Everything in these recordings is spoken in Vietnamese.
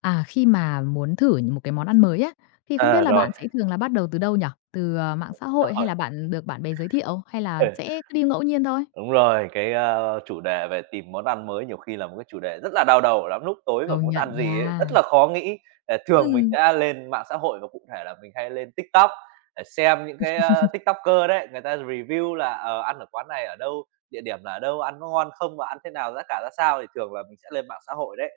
À, khi mà muốn thử một cái món ăn mới á, thì không biết À, là rồi, bạn sẽ thường là bắt đầu từ đâu nhỉ? Từ, mạng xã hội hay rồi, là bạn được bạn bè giới thiệu, hay là ừ, sẽ cứ đi ngẫu nhiên thôi? đúng rồi, cái, chủ đề về tìm món ăn mới nhiều khi là một cái chủ đề rất là đau đầu lắm, lúc tối mà Công muốn nhận ăn gì ấy, nha. rất là khó nghĩ. Thường mình Ừ. sẽ lên mạng xã hội và cụ thể là mình hay lên TikTok để xem những cái, TikToker đấy, người ta review là, ăn ở quán này ở đâu, địa điểm là ở đâu, ăn có ngon không và ăn thế nào, giá cả ra sao thì thường là mình sẽ lên mạng xã hội đấy.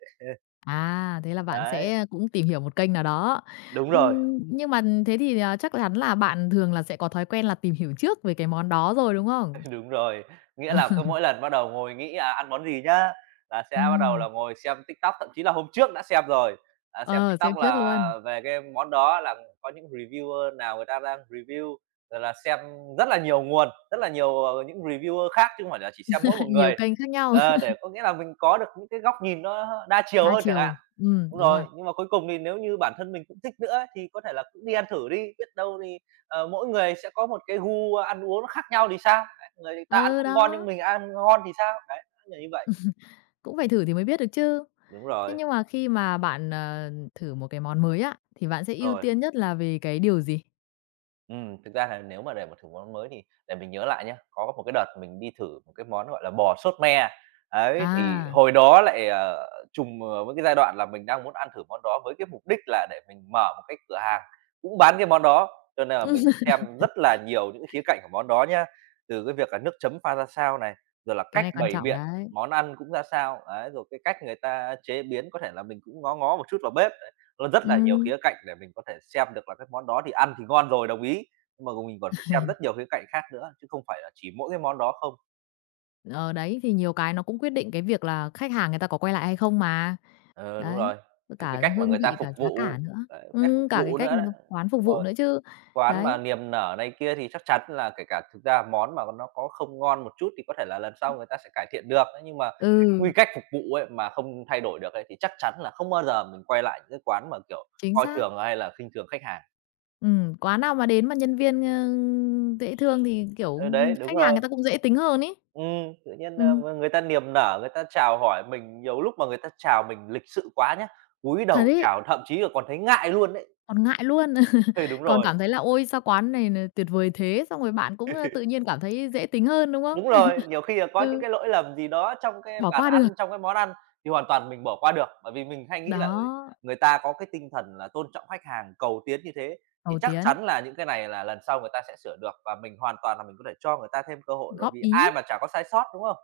À, thế là bạn Đấy, sẽ cũng tìm hiểu một kênh nào đó. đúng rồi. Ừm, nhưng mà thế thì, chắc chắn là bạn thường là sẽ có thói quen là tìm hiểu trước về cái món đó rồi, đúng không? Đúng rồi, nghĩa là cứ mỗi lần bắt đầu ngồi nghĩ, ăn món gì nhá, là sẽ bắt đầu Ừm, là ngồi xem TikTok, thậm chí là hôm trước đã xem rồi, xem ờ, TikTok xem trước là luôn. về cái món đó là có những reviewer nào người ta đang review, rồi là xem rất là nhiều nguồn, rất là nhiều, những reviewer khác chứ không phải là chỉ xem mỗi một Nhiều người. kênh khác nhau, Ờ, để có nghĩa là mình có được những cái góc nhìn nó đa chiều đa hơn chẳng hạn. chiều. Ừ Đúng đúng rồi. rồi, nhưng mà cuối cùng thì nếu như bản thân mình cũng thích nữa thì có thể là cũng đi ăn thử đi, biết đâu thì, mỗi người sẽ có một cái gu ăn uống nó khác nhau thì sao? Người ta ăn Ừ, không ngon đó. nhưng mình ăn ngon thì sao? Đấy, nó như vậy. Cũng phải thử thì mới biết được chứ. Đúng Thế rồi, nhưng mà khi mà bạn, thử một cái món mới á, thì bạn sẽ ưu rồi. tiên nhất là về cái điều gì? Thực ra là nếu mà để mà thử món mới thì để mình nhớ lại nhá, có một cái đợt mình đi thử một cái món, gọi là, bò sốt me, ấy, thì À, hồi đó lại, trùng, với cái giai đoạn là mình đang muốn ăn thử món đó với cái mục đích là để mình mở một cái cửa hàng cũng bán cái món đó. Cho nên là mình xem rất là nhiều những khía cạnh của món đó nhá, từ cái việc là nước chấm pha ra sao này, rồi là cái cách này quan bày trọng biện, đấy. món ăn cũng ra sao, ấy, rồi cái cách người ta chế biến, có thể là mình cũng ngó ngó một chút vào bếp. Nó rất là nhiều Ừm, khía cạnh để mình có thể xem được là cái món đó thì ăn thì ngon rồi, đồng ý, nhưng mà mình còn phải xem rất nhiều khía cạnh khác nữa, chứ không phải là chỉ mỗi cái món đó không. ờ, Đấy, thì nhiều cái nó cũng quyết định cái việc là khách hàng người ta có quay lại hay không mà. Ừ, đúng Đấy, rồi, với từ cái cả cách mà hương người ta vị, phục cả giá cả vụ, nữa. đấy, cách phục Cả cái vụ cách nữa người đấy. ta quán Đúng phục vụ rồi, nữa chứ. quán mà Đấy, niềm nở này kia thì chắc chắn là kể cả thực ra món mà nó có không ngon một chút thì có thể là lần sau người ta sẽ cải thiện được, thế nhưng mà cái ừ, quy cách phục vụ ấy mà không thay đổi được ấy thì chắc chắn là không bao giờ mình quay lại những cái quán mà, kiểu, chính coi xác. thường hay là khinh thường khách hàng. Quán nào mà đến mà nhân viên, dễ thương thì, kiểu, Ừ, đấy, khách đúng hàng người rồi. ta cũng dễ tính hơn ấy. Tự nhiên, a, Ừm, m người ta niềm nở, người ta chào hỏi mình, nhiều lúc mà người ta chào mình lịch sự quá nhá, cúi Thật đầu ấy. chào thậm chí là còn thấy ngại luôn đấy. Còn ngại luôn, Ừ, còn cảm thấy là "Ôi, sao quán này n tuyệt vời thế!" Xong rồi bạn cũng, ơ, tự nhiên cảm thấy dễ tính hơn, đúng không? đúng rồi, nhiều khi là có những Ừ, cái lỗi lầm gì đó trong cái bỏ bàn qua được. ăn, trong cái món ăn thì hoàn toàn mình bỏ qua được, bởi vì mình hay nghĩ là, Đó, người ta có cái tinh thần là tôn trọng khách hàng, cầu tiến như thế thì cầu chắc tiến, chắn là những cái này là lần sau người ta sẽ sửa được và mình hoàn toàn là mình có thể cho người ta thêm cơ hội, bởi góp vì ý, ai mà chả có sai sót, đúng không?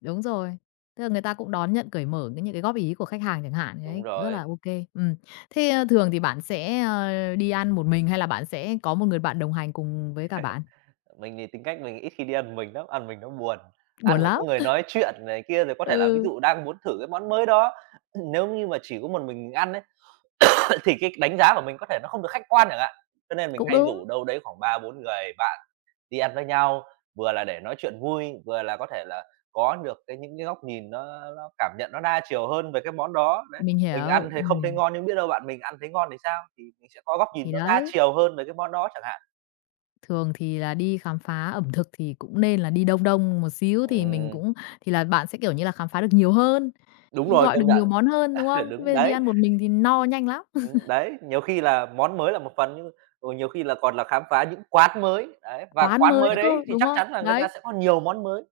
đúng rồi, tức là người ta cũng đón nhận cởi mở cái những cái góp ý của khách hàng chẳng hạn, Đúng đấy, cũng rất là rồi. ok. kê. Thế, thường thì bạn sẽ, đi ăn một mình hay là bạn sẽ có một người bạn đồng hành cùng với cả bạn? Mình thì tính cách mình ít khi đi ăn mình lắm, ăn mình nó buồn, ăn Buồn phải lắm. có người nói chuyện này kia, rồi có thể là ví Ừ, dụ đang muốn thử cái món mới đó, nếu như mà chỉ có một mình ăn ấy, thì cái đánh giá của mình có thể nó không được khách quan chẳng hạn. Cho nên mình cũng hay đúng, rủ đâu đấy khoảng 3 4 người bạn đi ăn với nhau, vừa là để nói chuyện vui, vừa là có thể là có được cái những cái góc nhìn nó cảm nhận nó đa chiều hơn về cái món đó, đấy. mình Mình ăn hiểu, thì không thấy ngon nhưng biết đâu bạn mình ăn thấy ngon thì sao? Thì mình sẽ có góc nhìn thì nó đa đấy. chiều hơn về cái món đó chẳng hạn. Thường thì là đi khám phá ẩm thực thì cũng nên là đi đông đông một xíu thì mình Ừm, cũng thì là bạn sẽ, kiểu như là, khám phá được nhiều hơn, đúng cũng rồi, gọi được công nhiều nhận. món hơn, đúng không? Chứ Đúng, bây giờ đi đấy. ăn một mình thì no nhanh lắm, Đấy, nhiều khi là món mới là một phần nhưng rồi nhiều khi là còn là khám phá những quán mới, đấy, và quán quán mới nữa mới đấy cơ, thì đúng chắc không? chắn là người ta Đấy, sẽ có nhiều món mới.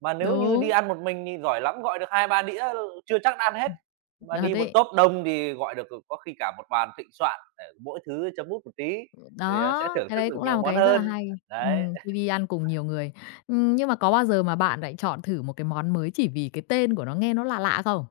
Mà nếu như đi đúng, ăn một mình thì giỏi lắm gọi được 2 3 đĩa, ừ, chưa chắc đã ăn hết, mà thật đi một đấy. tốp đông thì gọi được, có khi cả một bàn thịnh soạn để mỗi thứ chấm mút một tí, thì, sẽ Đó, thưởng cái thức đấy được cũng là nhiều một món cái rất là hơn. hay, Đấy. Khi đi ăn cùng nhiều người. Nhưng mà có bao giờ mà bạn lại chọn thử một cái món mới chỉ vì cái tên của nó nghe nó lạ lạ không?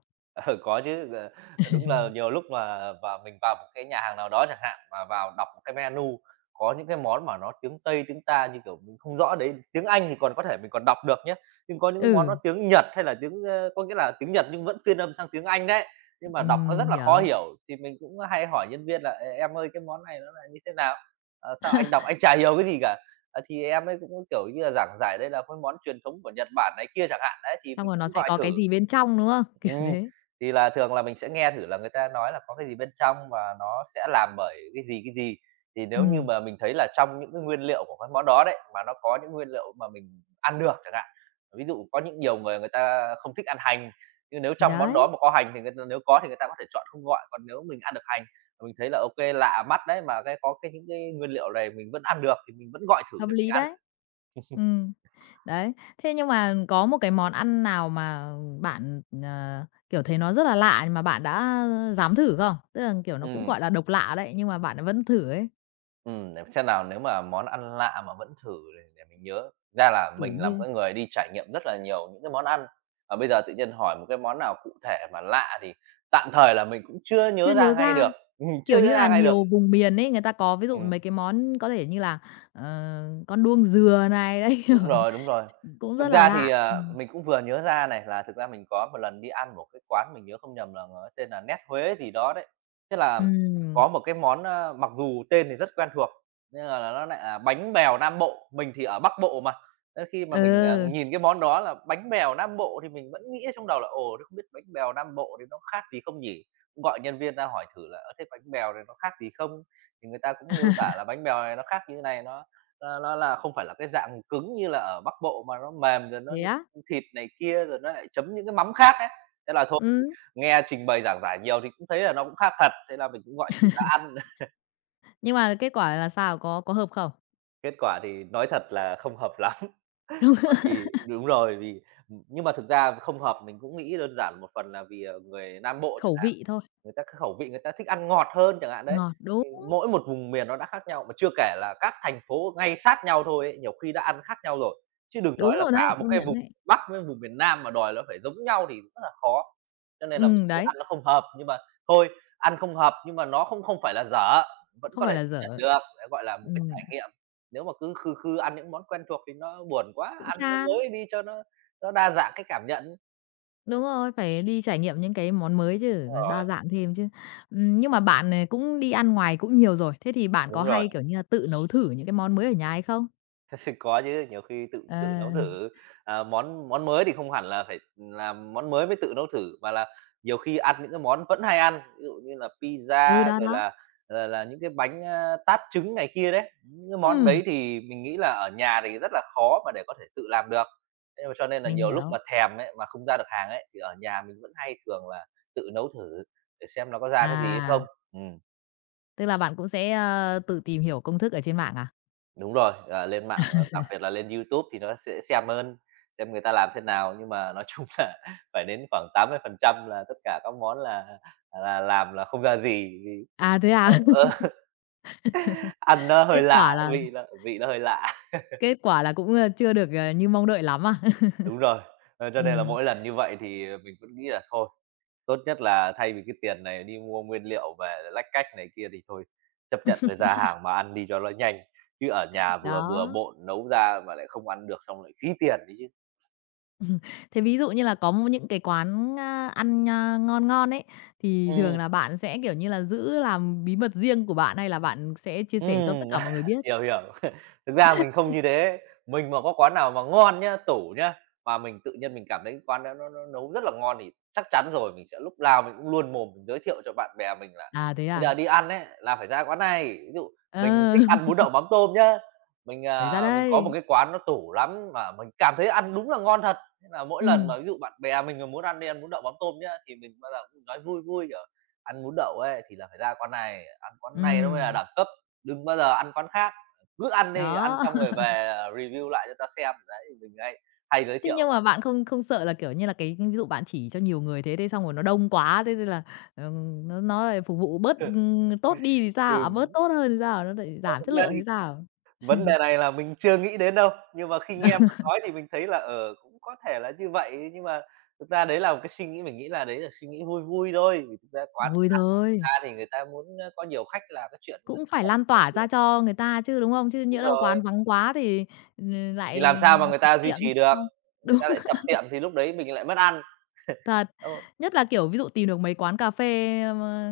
Ừ, có chứ, đúng là nhiều lúc mà vào mình vào một cái nhà hàng nào đó chẳng hạn, mà vào đọc cái menu có những cái món mà nó tiếng Tây, tiếng ta như kiểu mình không rõ đấy, tiếng Anh thì còn có thể mình còn đọc được nhá, nhưng có những cái món nó Ừ, tiếng Nhật hay là tiếng, có nghĩa là tiếng Nhật nhưng vẫn phiên âm sang tiếng Anh đấy, nhưng mà đọc nó rất là khó hiểu, hiểu, thì mình cũng hay hỏi nhân viên là "Ê, em ơi, cái món này nó là như thế nào? Ờ, sao anh đọc anh chả hiểu cái gì cả?" Thì em ấy cũng, kiểu như là, giảng giải đây là cái món truyền thống của Nhật Bản này kia chẳng hạn, đấy, thì xong mình rồi nó cũng sẽ gọi có thử. cái gì bên trong, đúng không? Kiểu Ừm, thế. thì là thường là mình sẽ nghe thử là người ta nói là có cái gì bên trong và nó sẽ làm bởi cái gì, cái gì. Thì nếu như Ừm, mà mình thấy là trong những cái nguyên liệu của cái món đó đấy, mà nó có những nguyên liệu mà mình ăn được chẳng hạn. Ví dụ có những nhiều người người ta không thích ăn hành, nhưng nếu thì trong món đấy. đó mà có hành thì người ta nếu có thì người ta có thể chọn không gọi, còn nếu mình ăn được hành, mình thấy là ok lạ mắt đấy, mà cái có cái những cái nguyên liệu này mình vẫn ăn được thì mình vẫn gọi thử Hợp để mình lý ăn. đấy. Ừm, đấy. Thế nhưng mà có một cái món ăn nào mà bạn, kiểu, thấy nó rất là lạ mà bạn đã dám thử không? Tức là, kiểu, nó cũng, Ừm. gọi là, độc lạ đấy, nhưng mà bạn vẫn thử ấy, Để xem nào nếu mà món ăn lạ mà vẫn thử để mình nhớ. Ra là kiểu mình là một như cái người đi trải nghiệm rất là nhiều những cái món ăn, và bây giờ tự nhiên hỏi một cái món nào cụ thể mà lạ thì tạm thời là mình cũng chưa chưa nhớ ra nhớ ngay ra, được, kiểu chưa nhớ như là, ra ngay được. nhiều vùng miền ấy, người ta có ví dụ mấy cái món có thể như là, ờ, con đuông dừa này đấy, Đúng kiểu, rồi, đúng rồi. cũng Thực rất là ra thì, lạ. Ừm. mình cũng vừa nhớ ra này, là thực ra mình có một lần đi ăn một cái quán mình nhớ không nhầm là nó tên là Nét Huế gì đó đấy. Tức là Ừm, có một cái món, mặc dù tên thì rất quen thuộc, nhưng mà là nó lại là bánh bèo Nam Bộ, mình thì ở Bắc Bộ mà, thế khi mà mình, ừ, nhìn cái món đó là bánh bèo Nam Bộ thì mình vẫn nghĩ trong đầu là "Ồ, thế không biết bánh bèo Nam Bộ thì nó khác gì không nhỉ?" Cũng gọi nhân viên ra hỏi thử là "Ơ, thế bánh bèo này nó khác gì không?" Thì người ta cũng miêu tả là bánh bèo này nó khác như thế này, nó là không phải là cái dạng cứng như là ở Bắc Bộ mà nó mềm rồi nó thế á? như thịt này kia, rồi nó lại chấm những cái mắm khác ấy. Thế là thôi, Ừm, nghe trình bày giảng giải nhiều thì cũng thấy là nó cũng khác thật, thế là mình cũng gọi thử ra ăn. nhưng mà kết quả là sao? Có hợp không? Kết quả thì nói thật là không hợp lắm, bởi vì đúng rồi, vì nhưng mà thực ra không hợp mình cũng nghĩ đơn giản một phần là vì, người Nam Bộ chẳng Khẩu hạn. vị thôi, Người ta cái khẩu vị người ta thích ăn ngọt hơn chẳng hạn đấy, ngọt, đúng. thì mỗi một vùng miền nó đã khác nhau, mà chưa kể là các thành phố ngay sát nhau thôi ấy, nhiều khi đã ăn khác nhau rồi, chứ đừng nói Đúng là rồi đấy, cả một công cái nhận vùng đấy. Bắc với vùng miền Nam mà đòi nó phải giống nhau thì rất là khó. Cho nên là mình thấy Đấy, ăn nó không hợp, nhưng mà thôi, ăn không hợp nhưng mà nó không không phải là dở, vẫn không có phải thể là chấp nhận dở. được, đấy, gọi là một cái Ừm, trải nghiệm. Nếu mà cứ khư khư ăn những món quen thuộc thì nó buồn quá, Cũng ăn món chán. mới đi cho nó đa dạng cái cảm nhận. Đúng rồi, phải đi trải nghiệm những cái món mới chứ, Đúng còn đa rồi, dạng thêm chứ. Nhưng mà bạn, cũng đi ăn ngoài cũng nhiều rồi, thế thì bạn có đúng rồi. hay, kiểu như là, tự nấu thử những cái món mới ở nhà hay không? Có chứ, nhiều khi tự tự nấu Ờ, thử, món món mới thì không hẳn là phải làm món mới mới tự nấu thử, mà là nhiều khi ăn những cái món vẫn hay ăn, ví dụ như là ừ, pizza đó, rồi đó. là là những cái bánh, tát trứng này kia đấy. Những cái món Ừm, đấy thì mình nghĩ là ở nhà thì rất là khó mà để có thể tự làm được. Thế mà cho nên là mình nhiều lúc hiểu. mà thèm ấy, mà không ra được hàng ấy, thì ở nhà mình vẫn hay thường là tự nấu thử để xem nó có ra cái gì hay À, không. Ừm. tức là bạn cũng sẽ, tự tìm hiểu công thức ở trên mạng à? Đúng rồi, lên mạng, đặc biệt là lên YouTube thì nó sẽ xem hơn, xem người ta làm thế nào, nhưng mà nói chung là phải đến khoảng 80% là tất cả các món là làm là không ra gì, vì À, thế à? nó ăn nó Kết hơi lạ, quả là vị nó hơi lạ. Cũng, chưa được, như mong đợi lắm à? Đúng rồi, cho nên là Ừm, mỗi lần như vậy thì, mình vẫn nghĩ là thôi, tốt nhất là thay vì cái tiền này đi mua nguyên liệu về lách cách này kia thì thôi, chấp nhận là ra hàng mà ăn đi cho nó nhanh, chứ ở nhà vừa bừa đó. bộn nấu ra mà lại không ăn được xong lại phí tiền đấy chứ. Thế ví dụ như là có những cái quán, ăn, ngon ngon ấy, thì thường Ừm. là bạn sẽ, kiểu như là, giữ làm bí mật riêng của bạn hay là bạn sẽ chia sẻ cho tất Ừm, cả mọi người biết? hiểu, hiểu. Thực ra mình không như thế, mình mà có quán nào mà ngon nhá, tủ nhá, mà mình tự nhiên mình cảm thấy quán đó nó nấu rất là ngon thì chắc chắn rồi, mình sẽ lúc nào mình cũng luôn mồm mình giới thiệu cho bạn bè mình là À, thế "Bây à? giờ đi ăn ấy, là phải ra quán này." Ví dụ mình Ờ, thích ăn bún đậu mắm tôm nhá, phải ra mình có một đây. cái quán nó tủ lắm mà mình cảm thấy ăn đúng là ngon thật, thế là mỗi lần Ừm, mà ví dụ bạn bè mình mà muốn ăn đi ăn bún đậu mắm tôm nhá, thì mình bao giờ cũng nói vui vui, kiểu: "Ăn bún đậu ấy thì là phải ra quán này, ăn quán này nó mới là ừm, đẳng cấp." Đừng bao giờ ăn quán khác, cứ ăn đi, ăn đó. xong rồi về, review lại cho ta xem. Đấy, mình hay hay giới Thế nhưng thiệu. mà bạn không không sợ là, kiểu như là, cái ví dụ bạn chỉ cho nhiều người thế, thế xong rồi nó đông quá, thế thế là, nó lại phục vụ bớt, tốt đi thì sao? À, bớt Thì tốt hơn thì sao? Nó lại giảm thực chất ra lượng thì thì sao? vấn đề này là mình chưa nghĩ đến đâu, nhưng mà khi nghe bạn nói thì mình thấy là, cũng có thể là như vậy, nhưng mà thực ra đấy là một cái suy nghĩ mình nghĩ là đấy là suy nghĩ vui vui thôi, vì thực ra quán Vui ăn người thôi. ta thì người ta muốn, có nhiều khách là cái chuyện nó Cũng phải lan dễ tỏa ra hiểu. cho người ta chứ, đúng không? Chứ nhỡ Đúng đâu rồi, quán vắng quá thì, ừ, thì làm lại sao mà người sập ta duy tiệm trì được, sao? người Đúng, ta lại sập tiệm thì lúc đấy mình lại mất ăn, thật. đúng không? Nhất là, kiểu, ví dụ tìm được mấy quán cà phê,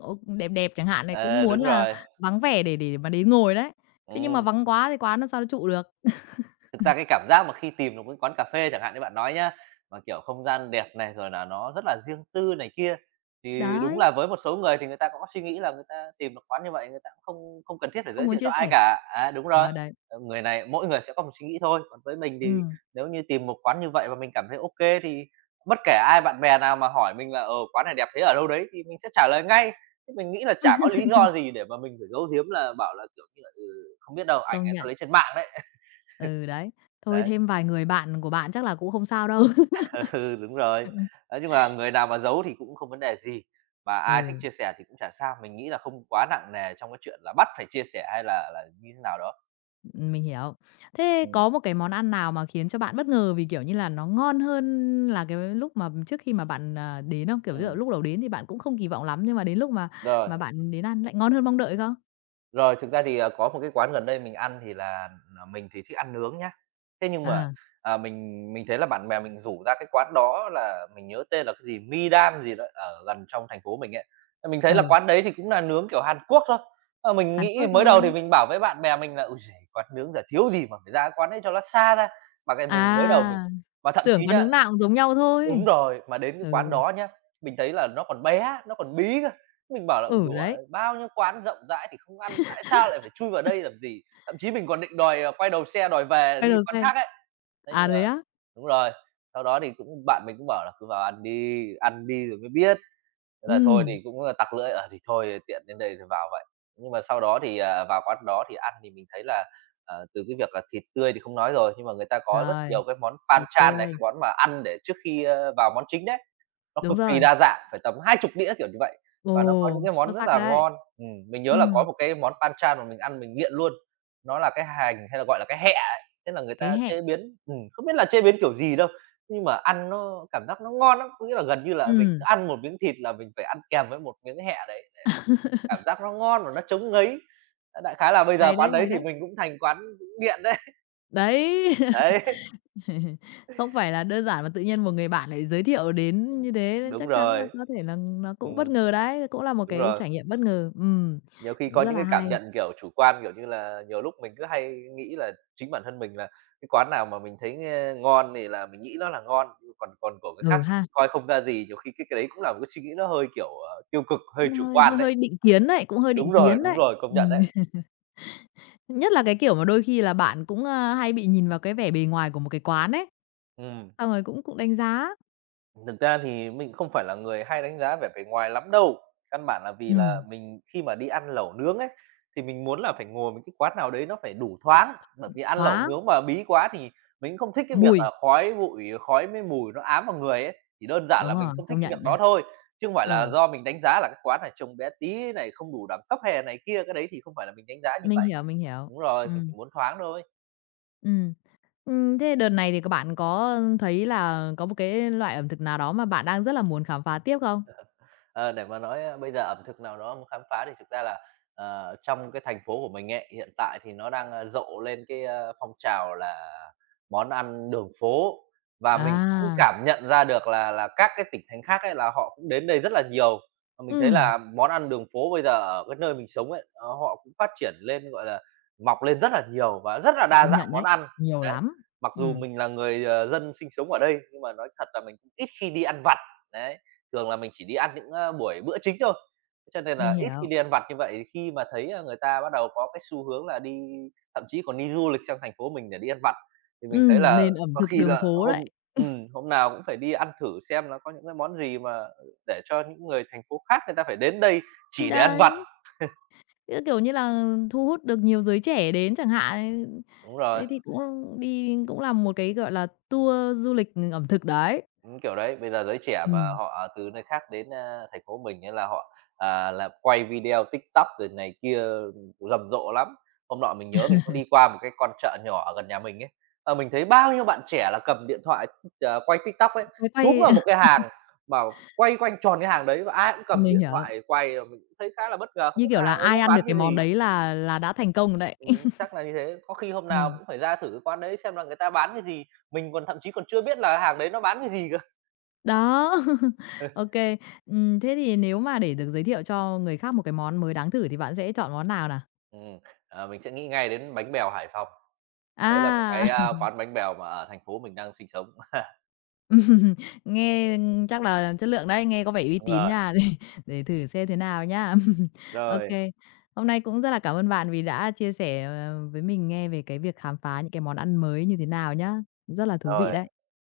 ô đẹp đẹp chẳng hạn này, cũng Ờ, muốn đúng là rồi, vắng vẻ để mà đến ngồi đấy. Thế nhưng mà ừm. vắng quá thì quán làm sao nó trụ được. Thực ra cái cảm giác mà khi tìm được một cái quán cà phê chẳng hạn như bạn nói nhá, mà, kiểu, không gian đẹp này, rồi là nó rất là riêng tư này kia, thì đúng Đấy, là với một số người thì người ta cũng có suy nghĩ là người ta tìm được quán như vậy, người ta cũng không không cần thiết phải không giới muốn thiệu chia cho ai sẻ. cả. À, đúng rồi, Đó, đấy. Người này mỗi người sẽ có một suy nghĩ thôi, còn với mình thì Ừm, nếu như tìm một quán như vậy và mình cảm thấy ok thì bất kể ai bạn bè nào mà hỏi mình là "Ờ, quán này đẹp thế ở đâu đấy?" thì mình sẽ trả lời ngay. Chứ mình nghĩ là chả có lý do gì để mà mình phải giấu giếm là bảo là, kiểu như là, ừ, không biết đâu, ảnh Công người ta nhận. lấy trên mạng đấy. Ừ, đấy. Thôi Đấy. thêm vài người bạn của bạn chắc là cũng không sao đâu. Ừ, đúng rồi. Ấy, nhưng mà người nào mà giấu thì cũng không vấn đề gì, mà ai thích Ừ. chia sẻ thì cũng chả sao, mình nghĩ là không quá nặng nề trong cái chuyện là bắt phải chia sẻ hay là như thế nào đó. Mình hiểu. Thế Ừ. có một cái món ăn nào mà khiến cho bạn bất ngờ vì, kiểu như là, nó ngon hơn là cái lúc mà trước khi mà bạn, đến không? Kiểu, ví dụ Ừm. lúc đầu đến thì bạn cũng không kỳ vọng lắm, nhưng mà đến lúc mà Rồi. mà bạn đến ăn lại ngon hơn mong đợi không? Rồi, thực ra thì, có một cái quán gần đây mình ăn thì là, mình thì thích ăn nướng nhá. Thế nhưng mà, Ờ, mình thấy là bạn bè mình rủ ra cái quán đó là mình nhớ tên là cái gì, Midam gì đó, ở gần trong thành phố mình ấy. Ờ, mình thấy là ừ, quán đấy thì cũng là nướng kiểu Hàn Quốc thôi. Ờ, mình Hàn nghĩ Quốc mới đầu thì thôi. mình bảo với bạn bè mình là ui giời, quán nướng giờ thiếu gì mà phải ra cái quán đấy cho nó xa ra." Mà cái mình mới đầu mình À, và thậm tưởng chí quán nhá nướng nào cũng giống nhau Đúng thôi. rồi, mà đến cái quán Ừ, đó nhá, mình thấy là nó còn bé, nó còn bí cơ. Mình bảo là ừ, "Đùa, đấy, bao nhiêu quán rộng rãi thì không ăn, tại sao lại phải chui vào đây làm gì?" Thậm chí mình còn định đòi, quay đầu xe đòi về đi quán KFC. khác ấy. Thế À, nhưng đấy mà á? đúng rồi, sau đó thì cũng bạn mình cũng bảo là "Cứ vào ăn đi rồi mới biết." Thế là thôi thì Ừm, cũng, là tặc lưỡi, thì thôi tiện đến đây rồi vào vậy. Nhưng mà sau đó thì, vào quán đó thì ăn thì mình thấy là, từ cái việc là thịt tươi thì không nói rồi, nhưng mà người ta có rất rồi, nhiều cái món thịt banchan này, tươi. cái món mà ăn để trước khi, vào món chính đấy. Nó Đúng cực kỳ rồi. đa dạng, phải tầm 20 đĩa, kiểu như vậy, và nó có Ồ, những cái xuất món rất sắc là đấy. ngon. Mình nhớ là có Ừm, một cái món panchan mà mình ăn mình nghiện luôn, nó là cái hành hay là, gọi là, cái hẹ ấy, tức là người cái ta hẹ. chế biến không biết là chế biến kiểu gì đâu, nhưng mà ăn nó cảm giác nó ngon lắm. Có nghĩa là gần như là mình cứ Ừm, ăn một miếng thịt là mình phải ăn kèm với một miếng hẹ đấy, để cảm giác nó ngon và nó chống ngấy. Ơ, đại khái là bây giờ hay quán đấy, đấy hay thì đấy. mình cũng thành quán nghiện đấy. Đấy, Đấy, không phải là đơn giản mà tự nhiên một người bạn lại giới thiệu đến như thế nên đúng chắc chắn là rồi. có thể là nó cũng bất Ừm, ngờ đấy, cũng là một đúng cái rồi. trải nghiệm bất ngờ. Nhiều khi Cũng có rất những là cái cảm hay. nhận, kiểu, chủ quan, kiểu như là, nhiều lúc mình cứ hay nghĩ là chính bản thân mình là cái quán nào mà mình thấy, ngon thì là mình nghĩ nó là ngon, còn còn của cái Ừ khác thì ha, mình coi không ra gì, nhiều khi cái đấy cũng là một cái suy nghĩ nó hơi, kiểu, tiêu cực, hơi cũng chủ hơi quan hơi đấy. hơi định kiến đấy, cũng hơi định kiến Đúng đấy. rồi, công nhận Ừm, đấy. Nhất là cái kiểu mà đôi khi là bạn cũng, hay bị nhìn vào cái vẻ bề ngoài của một cái quán ấy. Ừm. Xong rồi cũng cũng đánh giá. Thực ra thì mình không phải là người hay đánh giá vẻ bề ngoài lắm đâu. Căn bản là vì là Ừm, mình khi mà đi ăn lẩu nướng ấy, thì mình muốn là phải ngồi một cái quán nào đấy nó phải đủ thoáng, bởi vì ăn lẩu thoáng, nướng mà bí quá thì mình cũng không thích cái việc mùi, là khói bụi, khói với mùi nó ám vào người ấy. Chỉ đơn giản đúng là mình rồi, không thích công cái nhận việc đó nha. thôi, chứ không phải là Ừ, do mình đánh giá là cái quán này trông bé tí này, không đủ đẳng cấp hè này kia, cái đấy thì không phải là mình đánh giá như mình vậy. hiểu, mình hiểu. Đúng rồi, mình Ừm, chỉ muốn thoáng thôi. ừm. Thế đợt này thì các bạn có thấy là có một cái loại ẩm thực nào đó mà bạn đang rất là muốn khám phá tiếp không? Ờ, để mà nói, bây giờ ẩm thực nào đó muốn khám phá thì thực ra là, trong cái thành phố của mình ấy, hiện tại thì nó đang, rộ lên cái, phong trào là món ăn đường phố. Và mình cũng À, cảm nhận ra được là các cái tỉnh thành khác ấy là họ cũng đến đây rất là nhiều. Và mình thấy ừ, là món ăn đường phố bây giờ ở cái nơi mình sống ấy, họ cũng phát triển lên, gọi là, mọc lên rất là nhiều và rất là đa công dạng nhận món đấy, ăn. nhiều Đấy, lắm. mặc dù Ừ, mình là người, dân sinh sống ở đây, nhưng mà nói thật là mình cũng ít khi đi ăn vặt, đấy. Thường là mình chỉ đi ăn những, buổi bữa chính thôi, cho nên là mình ít khi hiểu. đi ăn vặt như vậy. Khi mà thấy, người ta bắt đầu có cái xu hướng là đi thậm chí còn đi du lịch sang thành phố mình để đi ăn vặt, thì Ừ, mình thấy là nền ẩm có thực khi đường là phố hôm đấy. Hôm nào cũng phải đi ăn thử xem nó có những cái món gì mà để cho những người thành phố khác người ta phải đến đây Thì chỉ để ăn vặt. đấy, cứ kiểu như là thu hút được nhiều giới trẻ đến chẳng hạn. Ấy. Đúng rồi. Đấy thì cũng đi cũng là một cái, gọi là, tour du lịch ẩm thực đấy. Kiểu đấy, bây giờ giới trẻ mà Ừm, họ từ nơi khác đến, thành phố mình ấy là họ, là quay video TikTok rồi này kia, rầm rộ lắm. Hôm nọ mình nhớ mình có đi qua một cái con chợ nhỏ ở gần nhà mình ấy, mình thấy bao nhiêu bạn trẻ là cầm điện thoại, quay TikTok ấy, quay chúm quay. vào một cái hàng mà quay quanh tròn cái hàng đấy và ai cũng cầm Mình điện hiểu, thoại quay, mình cũng thấy khá là bất ngờ, không như biết kiểu là là hàng đấy nó ai ăn được bán cái cái món gì. đấy là đã thành công rồi đấy. Chắc là như thế, có khi hôm nào Ừm. cũng phải ra thử cái quán đấy xem là người ta bán cái gì, mình còn thậm chí còn chưa biết là hàng đấy nó bán cái gì Đó, ok. Thế thì nếu mà để được giới thiệu cho người khác một cái món mới đáng thử thì bạn sẽ chọn món nào nào? Ừm, mình sẽ nghĩ ngay đến bánh bèo Hải Phòng, đấy là một À, cái, quán bánh bèo mà ở thành phố mình đang sinh sống. nghe chắc là chất lượng đấy, nghe có vẻ uy Đúng tín rồi, nha, để thử xem thế nào nhá. Ok, rồi, hôm nay cũng rất là cảm ơn bạn vì đã chia sẻ, với mình nghe về cái việc khám phá những cái món ăn mới như thế nào nhá. Rất là thú vị rồi, đấy.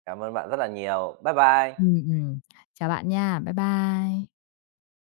cảm ơn bạn rất là nhiều. Bye bye. Ừm, ừm. Chào bạn nha, bye bye.